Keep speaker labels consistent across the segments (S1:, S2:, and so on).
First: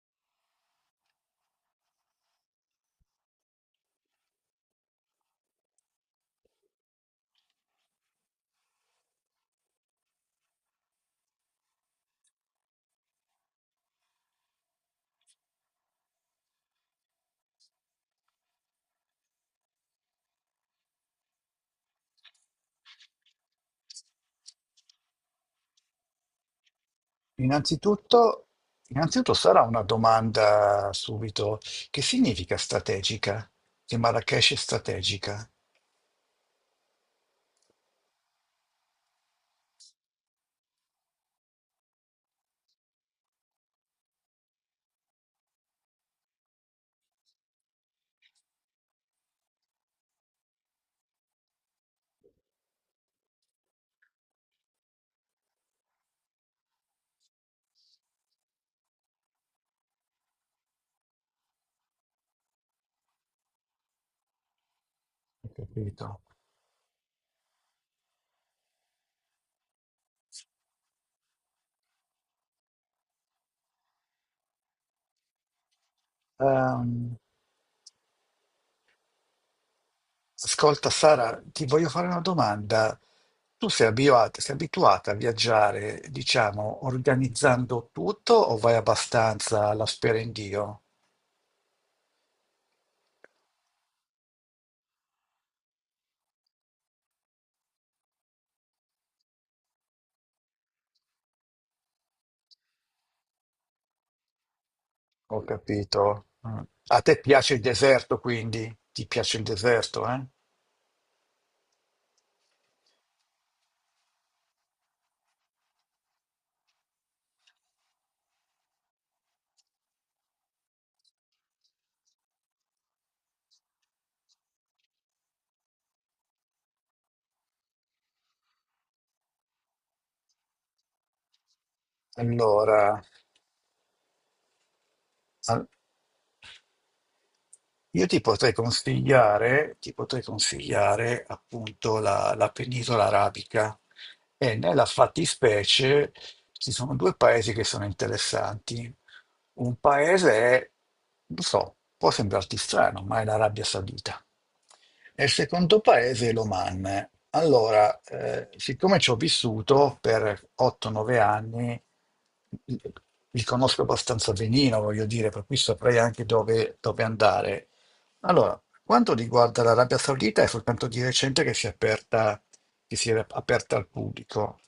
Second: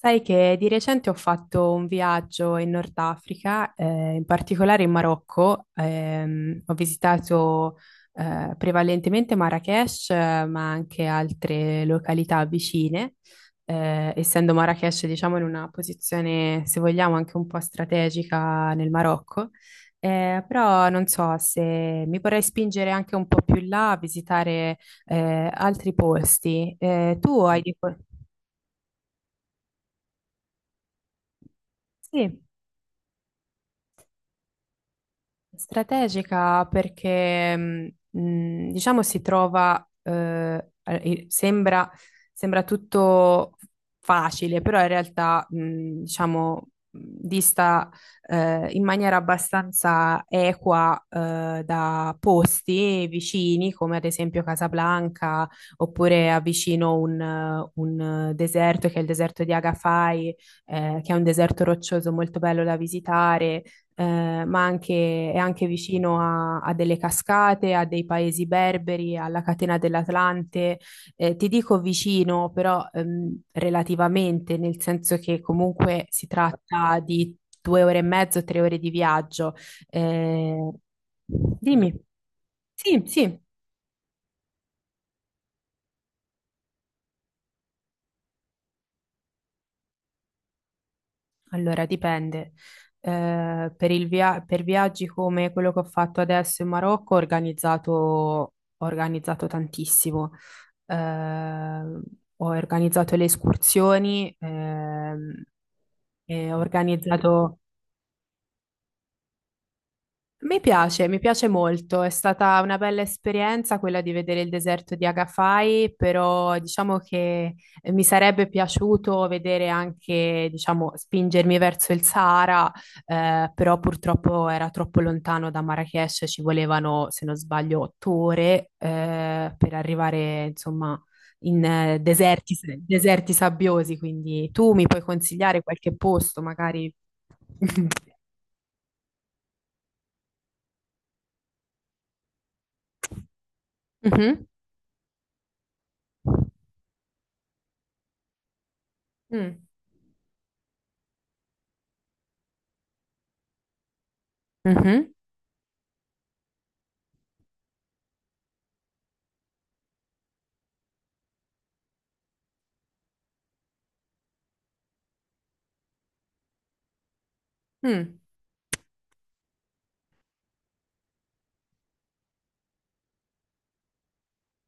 S1: Sai che di recente ho fatto un viaggio in Nord Africa, in particolare in Marocco. Ho visitato prevalentemente Marrakech, ma anche altre località vicine. Essendo Marrakech, diciamo, in una posizione, se vogliamo, anche un po' strategica nel Marocco. Però non so se mi vorrei spingere anche un po' più in là a visitare altri posti. Tu hai... dei po-
S2: Innanzitutto, innanzitutto sarà una domanda subito. Che
S1: Sì.
S2: significa strategica? Che Marrakesh è strategica?
S1: Strategica perché, diciamo, si trova, sembra, sembra tutto facile, però in realtà, diciamo, dista, in maniera abbastanza equa, da posti vicini, come ad esempio Casablanca, oppure avvicino un deserto, che è il deserto di Agafai, che è un deserto roccioso molto bello da visitare ma anche, è
S2: Ho
S1: anche vicino
S2: capito.
S1: a delle cascate, a dei paesi berberi, alla catena dell'Atlante. Ti dico vicino, però relativamente, nel senso che comunque si tratta
S2: Ehm,
S1: di 2 ore e mezzo, 3 ore di viaggio. Eh,
S2: Ascolta Sara, ti voglio
S1: Dimmi,
S2: fare una domanda.
S1: sì, sì.
S2: Sei abituata a viaggiare, diciamo, organizzando tutto o vai abbastanza alla spera in Dio?
S1: Allora, dipende. Per il per viaggi come quello che ho fatto adesso in Marocco, ho organizzato tantissimo. Eh, Ho organizzato le escursioni,
S2: Ho capito.
S1: e ho Bello.
S2: Mm. A te piace
S1: Organizzato,
S2: il deserto, quindi? Ti piace il deserto, eh?
S1: mi piace, mi piace molto, è stata una bella esperienza quella di vedere il deserto di Agafai, però diciamo che mi sarebbe piaciuto vedere anche, diciamo, spingermi verso il Sahara, però purtroppo era troppo lontano da Marrakech, ci volevano, se non sbaglio, 8 ore, per arrivare, insomma, in deserti,
S2: Allora,
S1: deserti sabbiosi, quindi tu mi puoi consigliare
S2: al-
S1: qualche posto, magari...
S2: io ti potrei consigliare appunto la penisola arabica
S1: Mhm.
S2: e nella fattispecie ci sono due paesi che sono interessanti.
S1: Mm.
S2: Un paese è, lo so, può sembrarti strano, ma è l'Arabia Saudita.
S1: Mhm.
S2: E il secondo paese è l'Oman. Allora, siccome ci ho vissuto per 8-9 anni, li conosco abbastanza benino, voglio dire, per cui saprei anche dove andare.
S1: Mm.
S2: Allora, quanto riguarda l'Arabia Saudita, è soltanto di recente che si è aperta, che si era aperta al pubblico.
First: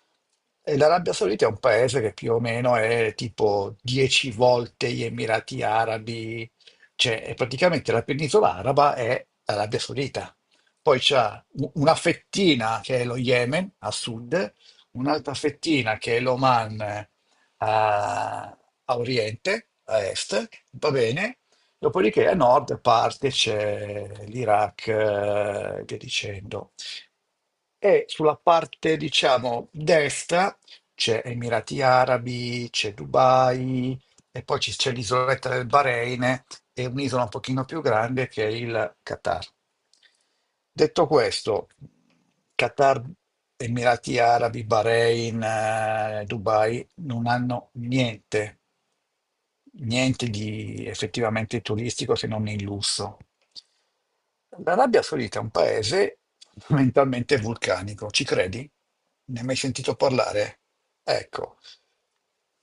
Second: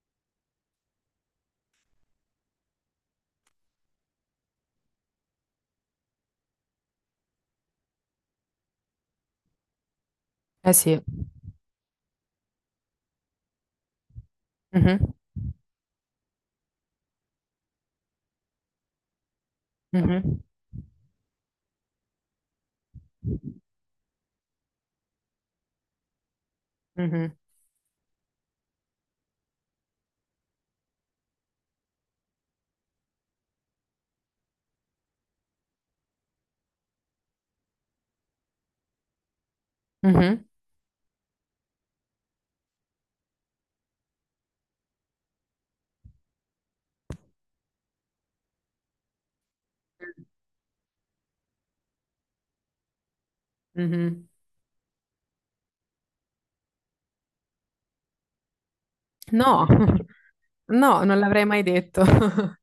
S2: E l'Arabia Saudita è un paese che più o meno è tipo 10 volte gli Emirati Arabi, cioè è praticamente la penisola araba è l'Arabia Saudita.
S1: Eh
S2: Poi
S1: sì.
S2: c'è una fettina che è lo Yemen a sud,
S1: Mhm.
S2: un'altra fettina che è l'Oman, a, a oriente, a
S1: Mhm.
S2: est, va bene. Dopodiché a nord parte c'è l'Iraq, e via dicendo
S1: Mhm.
S2: e sulla parte, diciamo, destra c'è Emirati Arabi, c'è Dubai e poi c'è l'isoletta del Bahrain e un'isola un pochino più grande che è il Qatar.
S1: Mhm.
S2: Detto questo, Qatar, Emirati Arabi, Bahrain, Dubai non hanno niente di effettivamente turistico se non il lusso.
S1: Mhm.
S2: L'Arabia Saudita è un paese fondamentalmente vulcanico, ci credi? Ne hai mai
S1: No,
S2: sentito parlare?
S1: no, non l'avrei
S2: Ecco.
S1: mai detto.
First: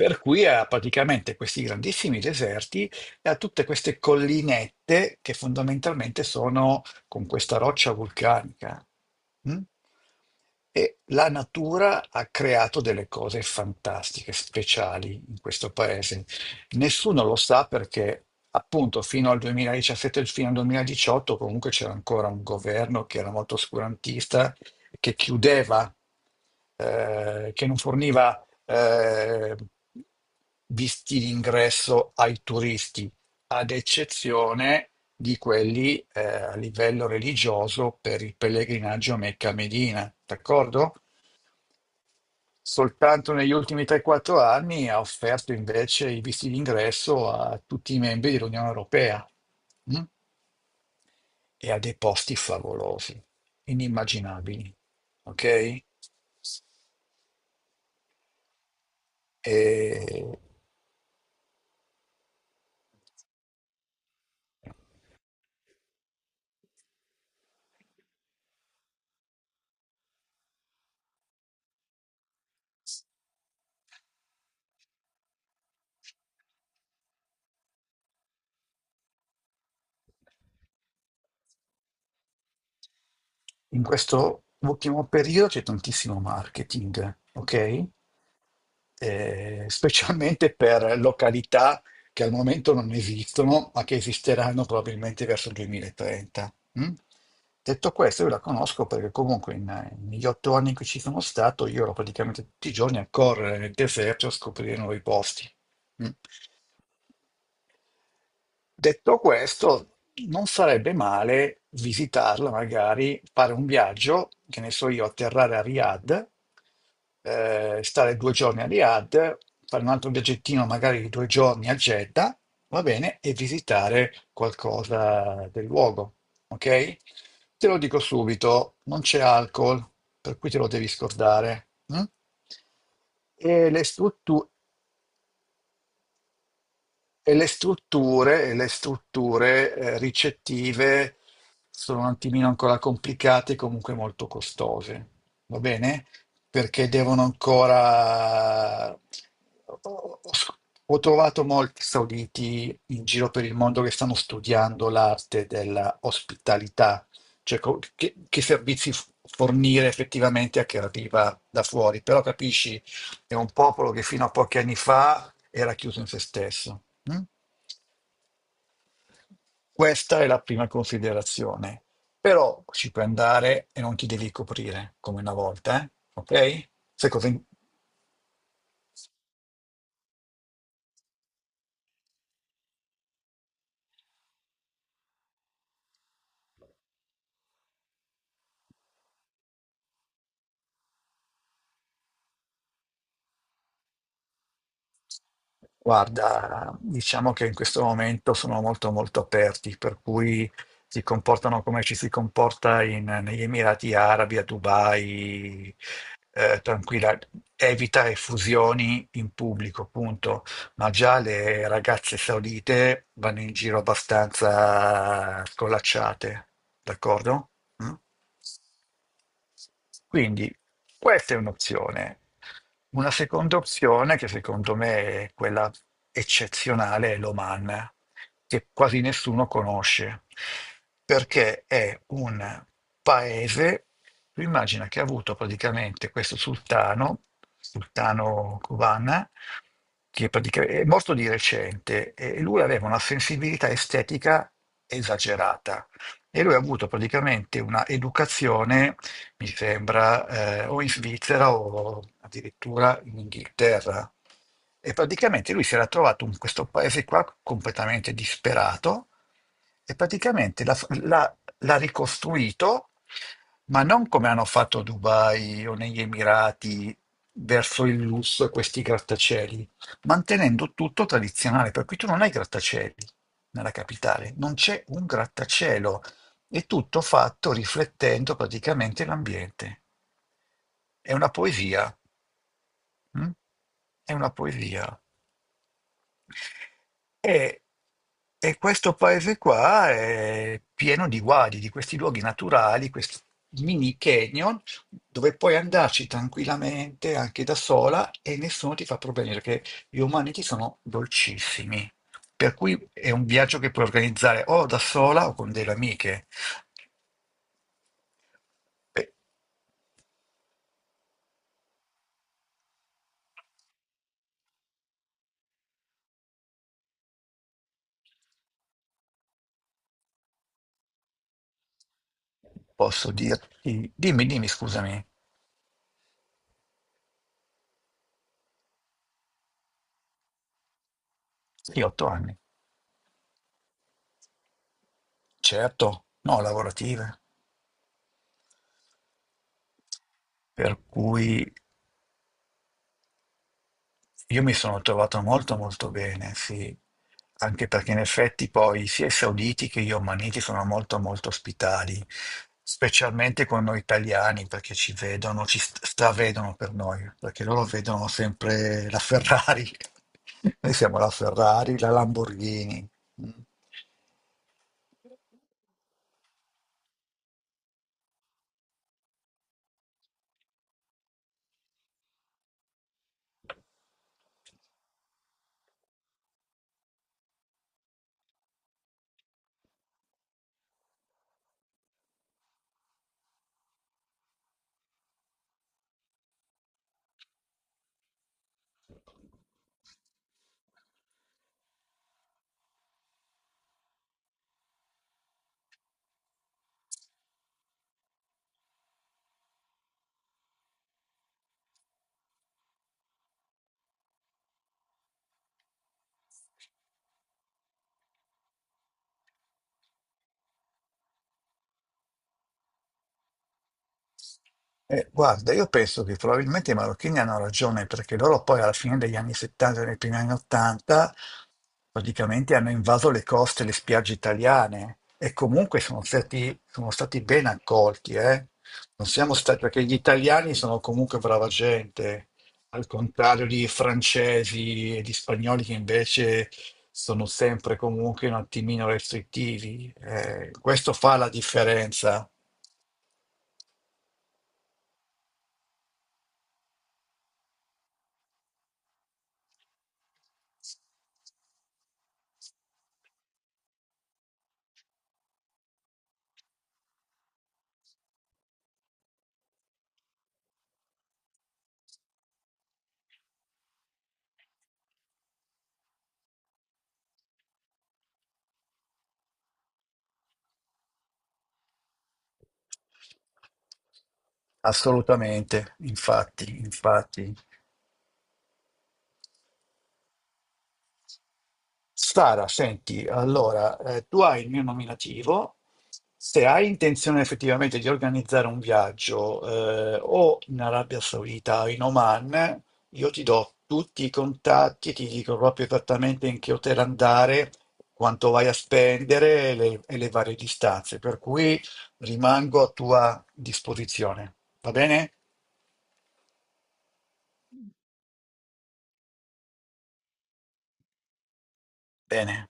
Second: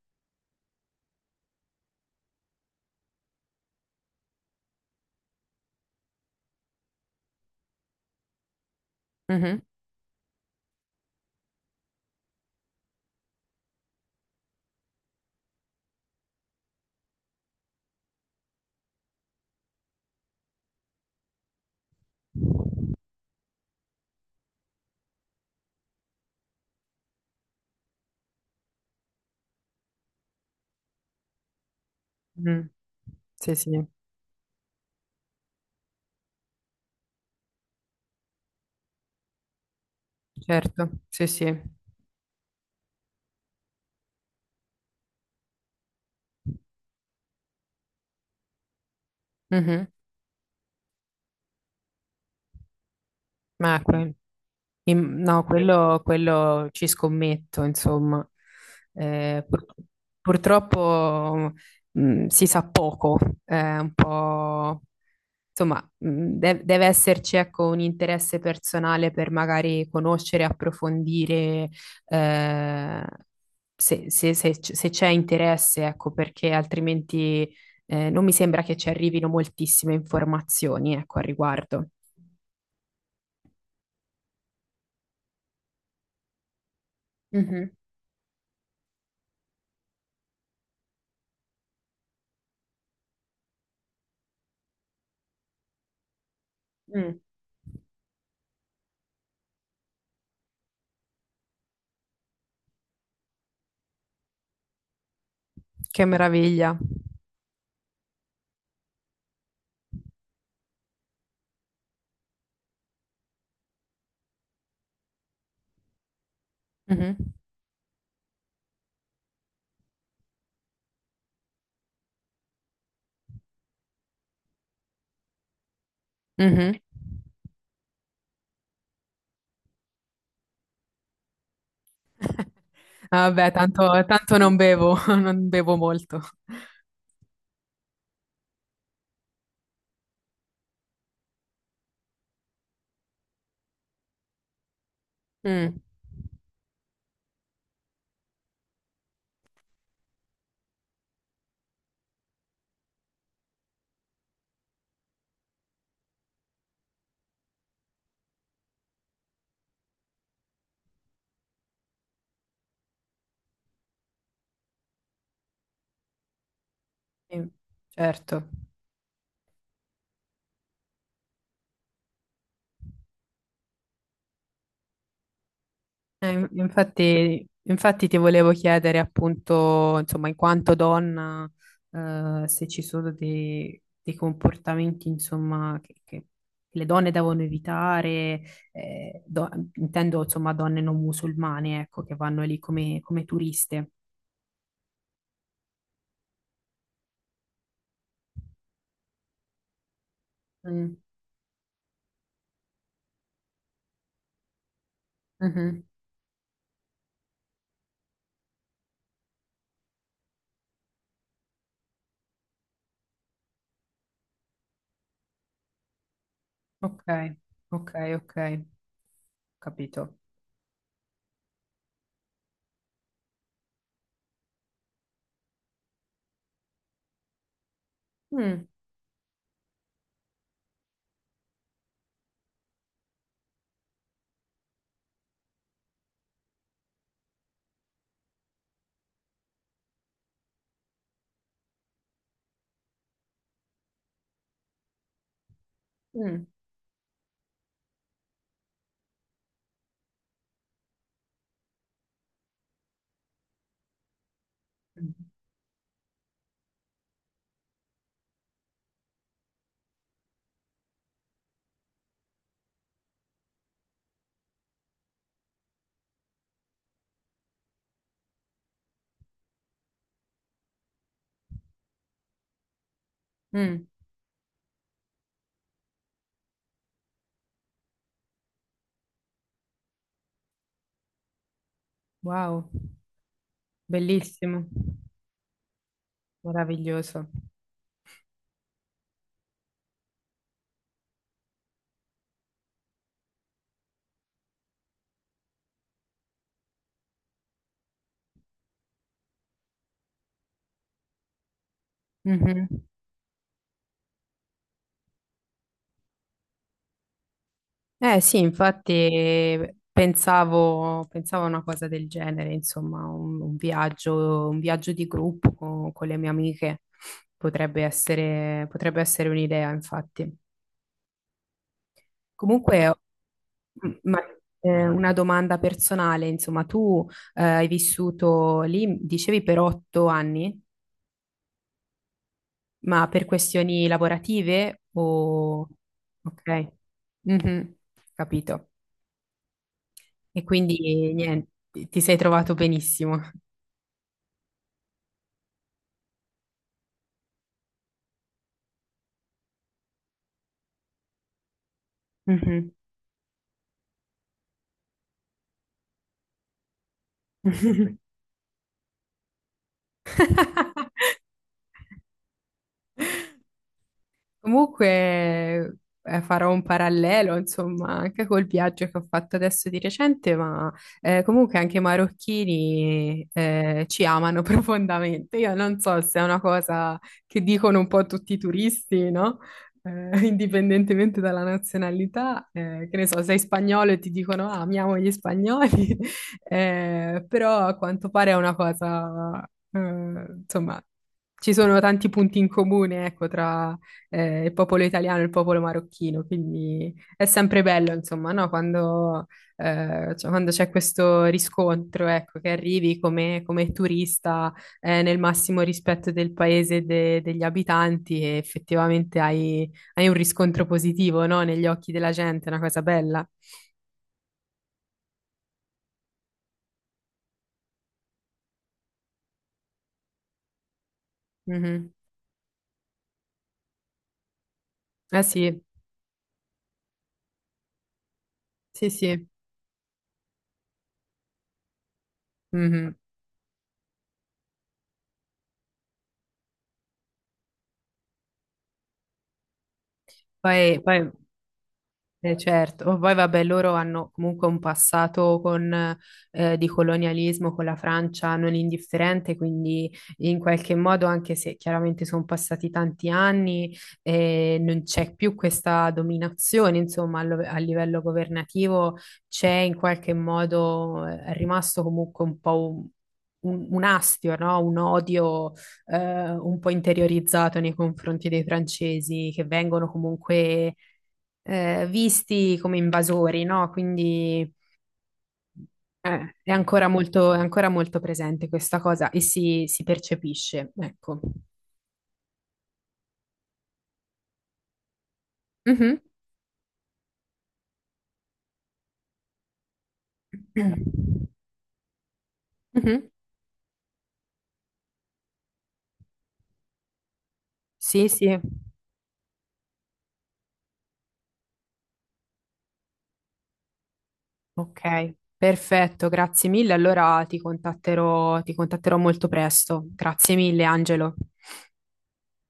S2: Per cui ha praticamente questi grandissimi deserti e ha tutte queste collinette che fondamentalmente sono con questa roccia vulcanica. Mm?
S1: Mhm.
S2: E la natura ha creato delle cose fantastiche, speciali in questo paese. Nessuno lo sa perché appunto fino al 2017 e fino al 2018 comunque c'era ancora un governo che era molto oscurantista, che chiudeva, che non forniva eh, visti d'ingresso ai
S1: Mhm.
S2: turisti,
S1: Sì,
S2: ad
S1: sì,
S2: eccezione di quelli a livello religioso per il pellegrinaggio a Mecca e Medina,
S1: certo,
S2: d'accordo?
S1: sì, sì.
S2: Soltanto negli ultimi 3-4 anni ha offerto invece i visti d'ingresso a tutti i membri dell'Unione Europea
S1: Mhm.
S2: mm? e a dei posti favolosi,
S1: Ma ecco.
S2: inimmaginabili, ok?
S1: No, quello ci scommetto, insomma. Eh, pur-
S2: E,
S1: purtroppo si sa poco, è un po'... Insomma, deve esserci ecco, un interesse personale per magari conoscere, approfondire, eh, se, se se c'è interesse, ecco, perché altrimenti non mi sembra che ci arrivino moltissime informazioni, ecco, al riguardo.
S2: in questo ultimo periodo c'è tantissimo marketing,
S1: Mhm.
S2: ok? Specialmente per località che al momento non esistono, ma che esisteranno probabilmente verso il 2030. Mm?
S1: Mm.
S2: Detto questo, io la conosco perché comunque negli 8 anni in cui ci sono stato, io ero praticamente tutti i giorni a correre nel deserto a scoprire nuovi posti.
S1: Che
S2: Mm?
S1: meraviglia.
S2: Detto questo, non sarebbe male visitarla, magari fare un viaggio, che ne so io, atterrare a Riyadh,
S1: Mhm,
S2: stare 2 giorni a Riyadh, fare un altro viaggettino magari di 2 giorni a Jeddah, va bene, e visitare qualcosa del luogo,
S1: mhm.
S2: ok? Te lo dico subito, non c'è alcol, per cui te lo devi scordare. Mm?
S1: Vabbè,
S2: E le
S1: tanto, tanto
S2: strutture.
S1: non bevo, non bevo molto.
S2: E le strutture ricettive sono un attimino ancora complicate e comunque molto costose, va
S1: Mm,
S2: bene? Perché devono ancora... Ho ho- ho trovato molti sauditi in giro per il mondo che stanno studiando l'arte della ospitalità, cioè che servizi fornire effettivamente a chi arriva da fuori. Però capisci, è un popolo che fino a pochi anni fa era chiuso in se stesso. Mm?
S1: sì, certo.
S2: Questa è la prima considerazione. Però ci puoi andare e non ti devi coprire come una volta, eh? Ok? Sai cosa? in-
S1: Infatti, infatti ti volevo chiedere appunto, insomma, in quanto donna, se ci sono dei, dei comportamenti, insomma, che le donne devono evitare, intendo, insomma, donne non musulmane, ecco, che vanno lì come, come turiste.
S2: Guarda, diciamo che in questo momento sono molto molto aperti, per cui
S1: Mm,
S2: si comportano come ci si comporta negli Emirati Arabi, a Dubai,
S1: mhm.
S2: tranquilla, evita effusioni in pubblico, punto. Ma già le ragazze saudite vanno in giro abbastanza scolacciate,
S1: Ok,
S2: d'accordo?
S1: ok,
S2: Mm?
S1: ok, capito.
S2: Quindi questa è un'opzione. Una seconda opzione, che secondo me è quella eccezionale, è l'Oman,
S1: Mm,
S2: che quasi nessuno conosce, perché è un paese, tu immagina che ha avuto praticamente questo sultano, sultano Kuban, che è morto di recente, e lui aveva una sensibilità estetica esagerata e
S1: mm,
S2: lui ha avuto praticamente un'educazione mi sembra, o in Svizzera o addirittura in Inghilterra. E
S1: mm,
S2: praticamente lui si era trovato in questo paese qua completamente disperato e praticamente l'ha ricostruito, ma non come hanno fatto a Dubai o negli Emirati verso il lusso e questi grattacieli, mantenendo tutto tradizionale. Per cui tu non hai grattacieli nella
S1: mm.
S2: capitale, non c'è un grattacielo, è tutto fatto riflettendo praticamente l'ambiente. È una poesia.
S1: Wow,
S2: Mm? È una
S1: bellissimo,
S2: poesia.
S1: meraviglioso.
S2: E, e questo paese qua è pieno di guadi, di questi luoghi naturali, questi mini canyon, dove puoi andarci tranquillamente anche da sola e nessuno ti fa problemi perché gli umaniti sono dolcissimi. Per
S1: Mhm.
S2: cui è un viaggio che puoi organizzare o da sola o con delle amiche.
S1: Eh sì, infatti
S2: E
S1: pensavo, pensavo a una cosa del genere, insomma, un viaggio di gruppo con le mie amiche potrebbe essere un'idea, infatti. Comunque,
S2: posso dirti,
S1: mm, ma
S2: dimmi, dimmi, scusami,
S1: una domanda personale, insomma, tu hai vissuto lì, dicevi, per 8 anni,
S2: sì, 8 anni,
S1: ma per questioni lavorative o...
S2: certo, no,
S1: Ok,
S2: lavorative.
S1: mhm, capito. E
S2: Per
S1: quindi
S2: cui
S1: niente, ti sei trovato benissimo.
S2: io mi sono trovato molto molto bene, sì, anche perché in effetti poi sia i sauditi che gli omaniti sono molto molto ospitali,
S1: Mhm.
S2: specialmente con noi italiani, perché ci vedono, ci stravedono per noi, perché loro vedono sempre la Ferrari, noi siamo la Ferrari, la Lamborghini. Mm.
S1: Comunque farò un parallelo, insomma, anche col viaggio che ho fatto adesso di recente, ma comunque anche i marocchini ci amano profondamente. Io non so se è una cosa che dicono un po' tutti i turisti, no? Indipendentemente dalla nazionalità, che ne so, sei spagnolo e ti dicono ah, amiamo gli spagnoli, però a quanto pare è una cosa, insomma, ci sono tanti punti in comune, ecco, tra il popolo italiano e il popolo marocchino, quindi è sempre bello, insomma, no? Quando, cioè, quando c'è questo riscontro, ecco, che arrivi come, come turista, nel massimo rispetto del paese e degli abitanti e effettivamente hai, hai un riscontro positivo, no? Negli occhi della gente, è una cosa bella.
S2: Guarda, io penso che probabilmente i marocchini hanno ragione perché loro poi alla fine degli anni 70 e nei primi anni 80
S1: Mhm.
S2: praticamente hanno invaso le coste e le spiagge italiane
S1: Ah
S2: e
S1: sì,
S2: comunque sono stati ben accolti, eh.
S1: sì,
S2: Non
S1: sì.
S2: siamo stati, perché gli italiani sono comunque brava gente, al
S1: Mhm.
S2: contrario di francesi e di spagnoli che invece sono sempre comunque un attimino restrittivi.
S1: Poi,
S2: Questo
S1: poi
S2: fa la differenza.
S1: eh, certo, ma poi vabbè, loro hanno comunque un passato con, di colonialismo con la Francia non indifferente, quindi in qualche modo, anche se chiaramente sono passati tanti anni, non c'è più questa dominazione, insomma, a livello governativo c'è in qualche modo, è rimasto comunque un po' un, un astio, no? Un odio, un po' interiorizzato nei confronti dei francesi che vengono comunque visti come invasori, no? Quindi
S2: Assolutamente, infatti, infatti.
S1: è ancora molto presente questa cosa e si percepisce, ecco.
S2: Sara, senti, allora, tu hai il mio nominativo,
S1: Mhm.
S2: se hai intenzione effettivamente di organizzare un viaggio o in Arabia
S1: Mhm.
S2: Saudita o in Oman, io ti do tutti i contatti, ti dico proprio esattamente in che hotel andare,
S1: Sì,
S2: quanto
S1: sì,
S2: vai a spendere e le varie distanze, per cui rimango a tua disposizione. Va
S1: ok,
S2: bene?
S1: perfetto, grazie mille. Allora ti contatterò molto presto. Grazie mille, Angelo.
S2: Bene.